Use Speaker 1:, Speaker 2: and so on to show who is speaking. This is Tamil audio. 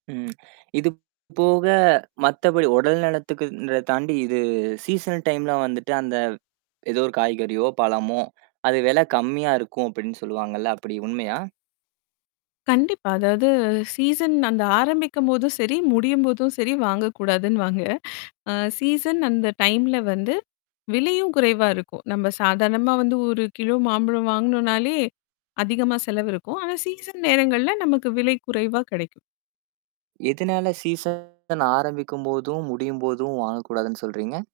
Speaker 1: ம் இது போக, மத்தபடி உடல் நலத்துக்கு தாண்டி, இது சீசனல் டைம் எல்லாம் வந்துட்டு அந்த ஏதோ ஒரு காய்கறியோ, பழமோ அது விலை கம்மியா இருக்கும் அப்படின்னு சொல்லுவாங்கல்ல. அப்படி உண்மையா?
Speaker 2: கண்டிப்பா. அதாவது சீசன் அந்த ஆரம்பிக்கும்போதும் சரி, முடியும்போதும் சரி வாங்கக்கூடாதுன்னு வாங்க. ஆஹ் சீசன் அந்த டைம்ல வந்து விலையும் குறைவா இருக்கும். நம்ம சாதாரணமா வந்து 1 கிலோ மாம்பழம் வாங்கணும்னாலே அதிகமா செலவு இருக்கும். ஆனா சீசன் நேரங்கள்ல நமக்கு விலை குறைவா கிடைக்கும்.
Speaker 1: எதுனால சீசன் ஆரம்பிக்கும்போதும், முடியும்போதும் வாங்கக் கூடாதுன்னு சொல்றீங்க?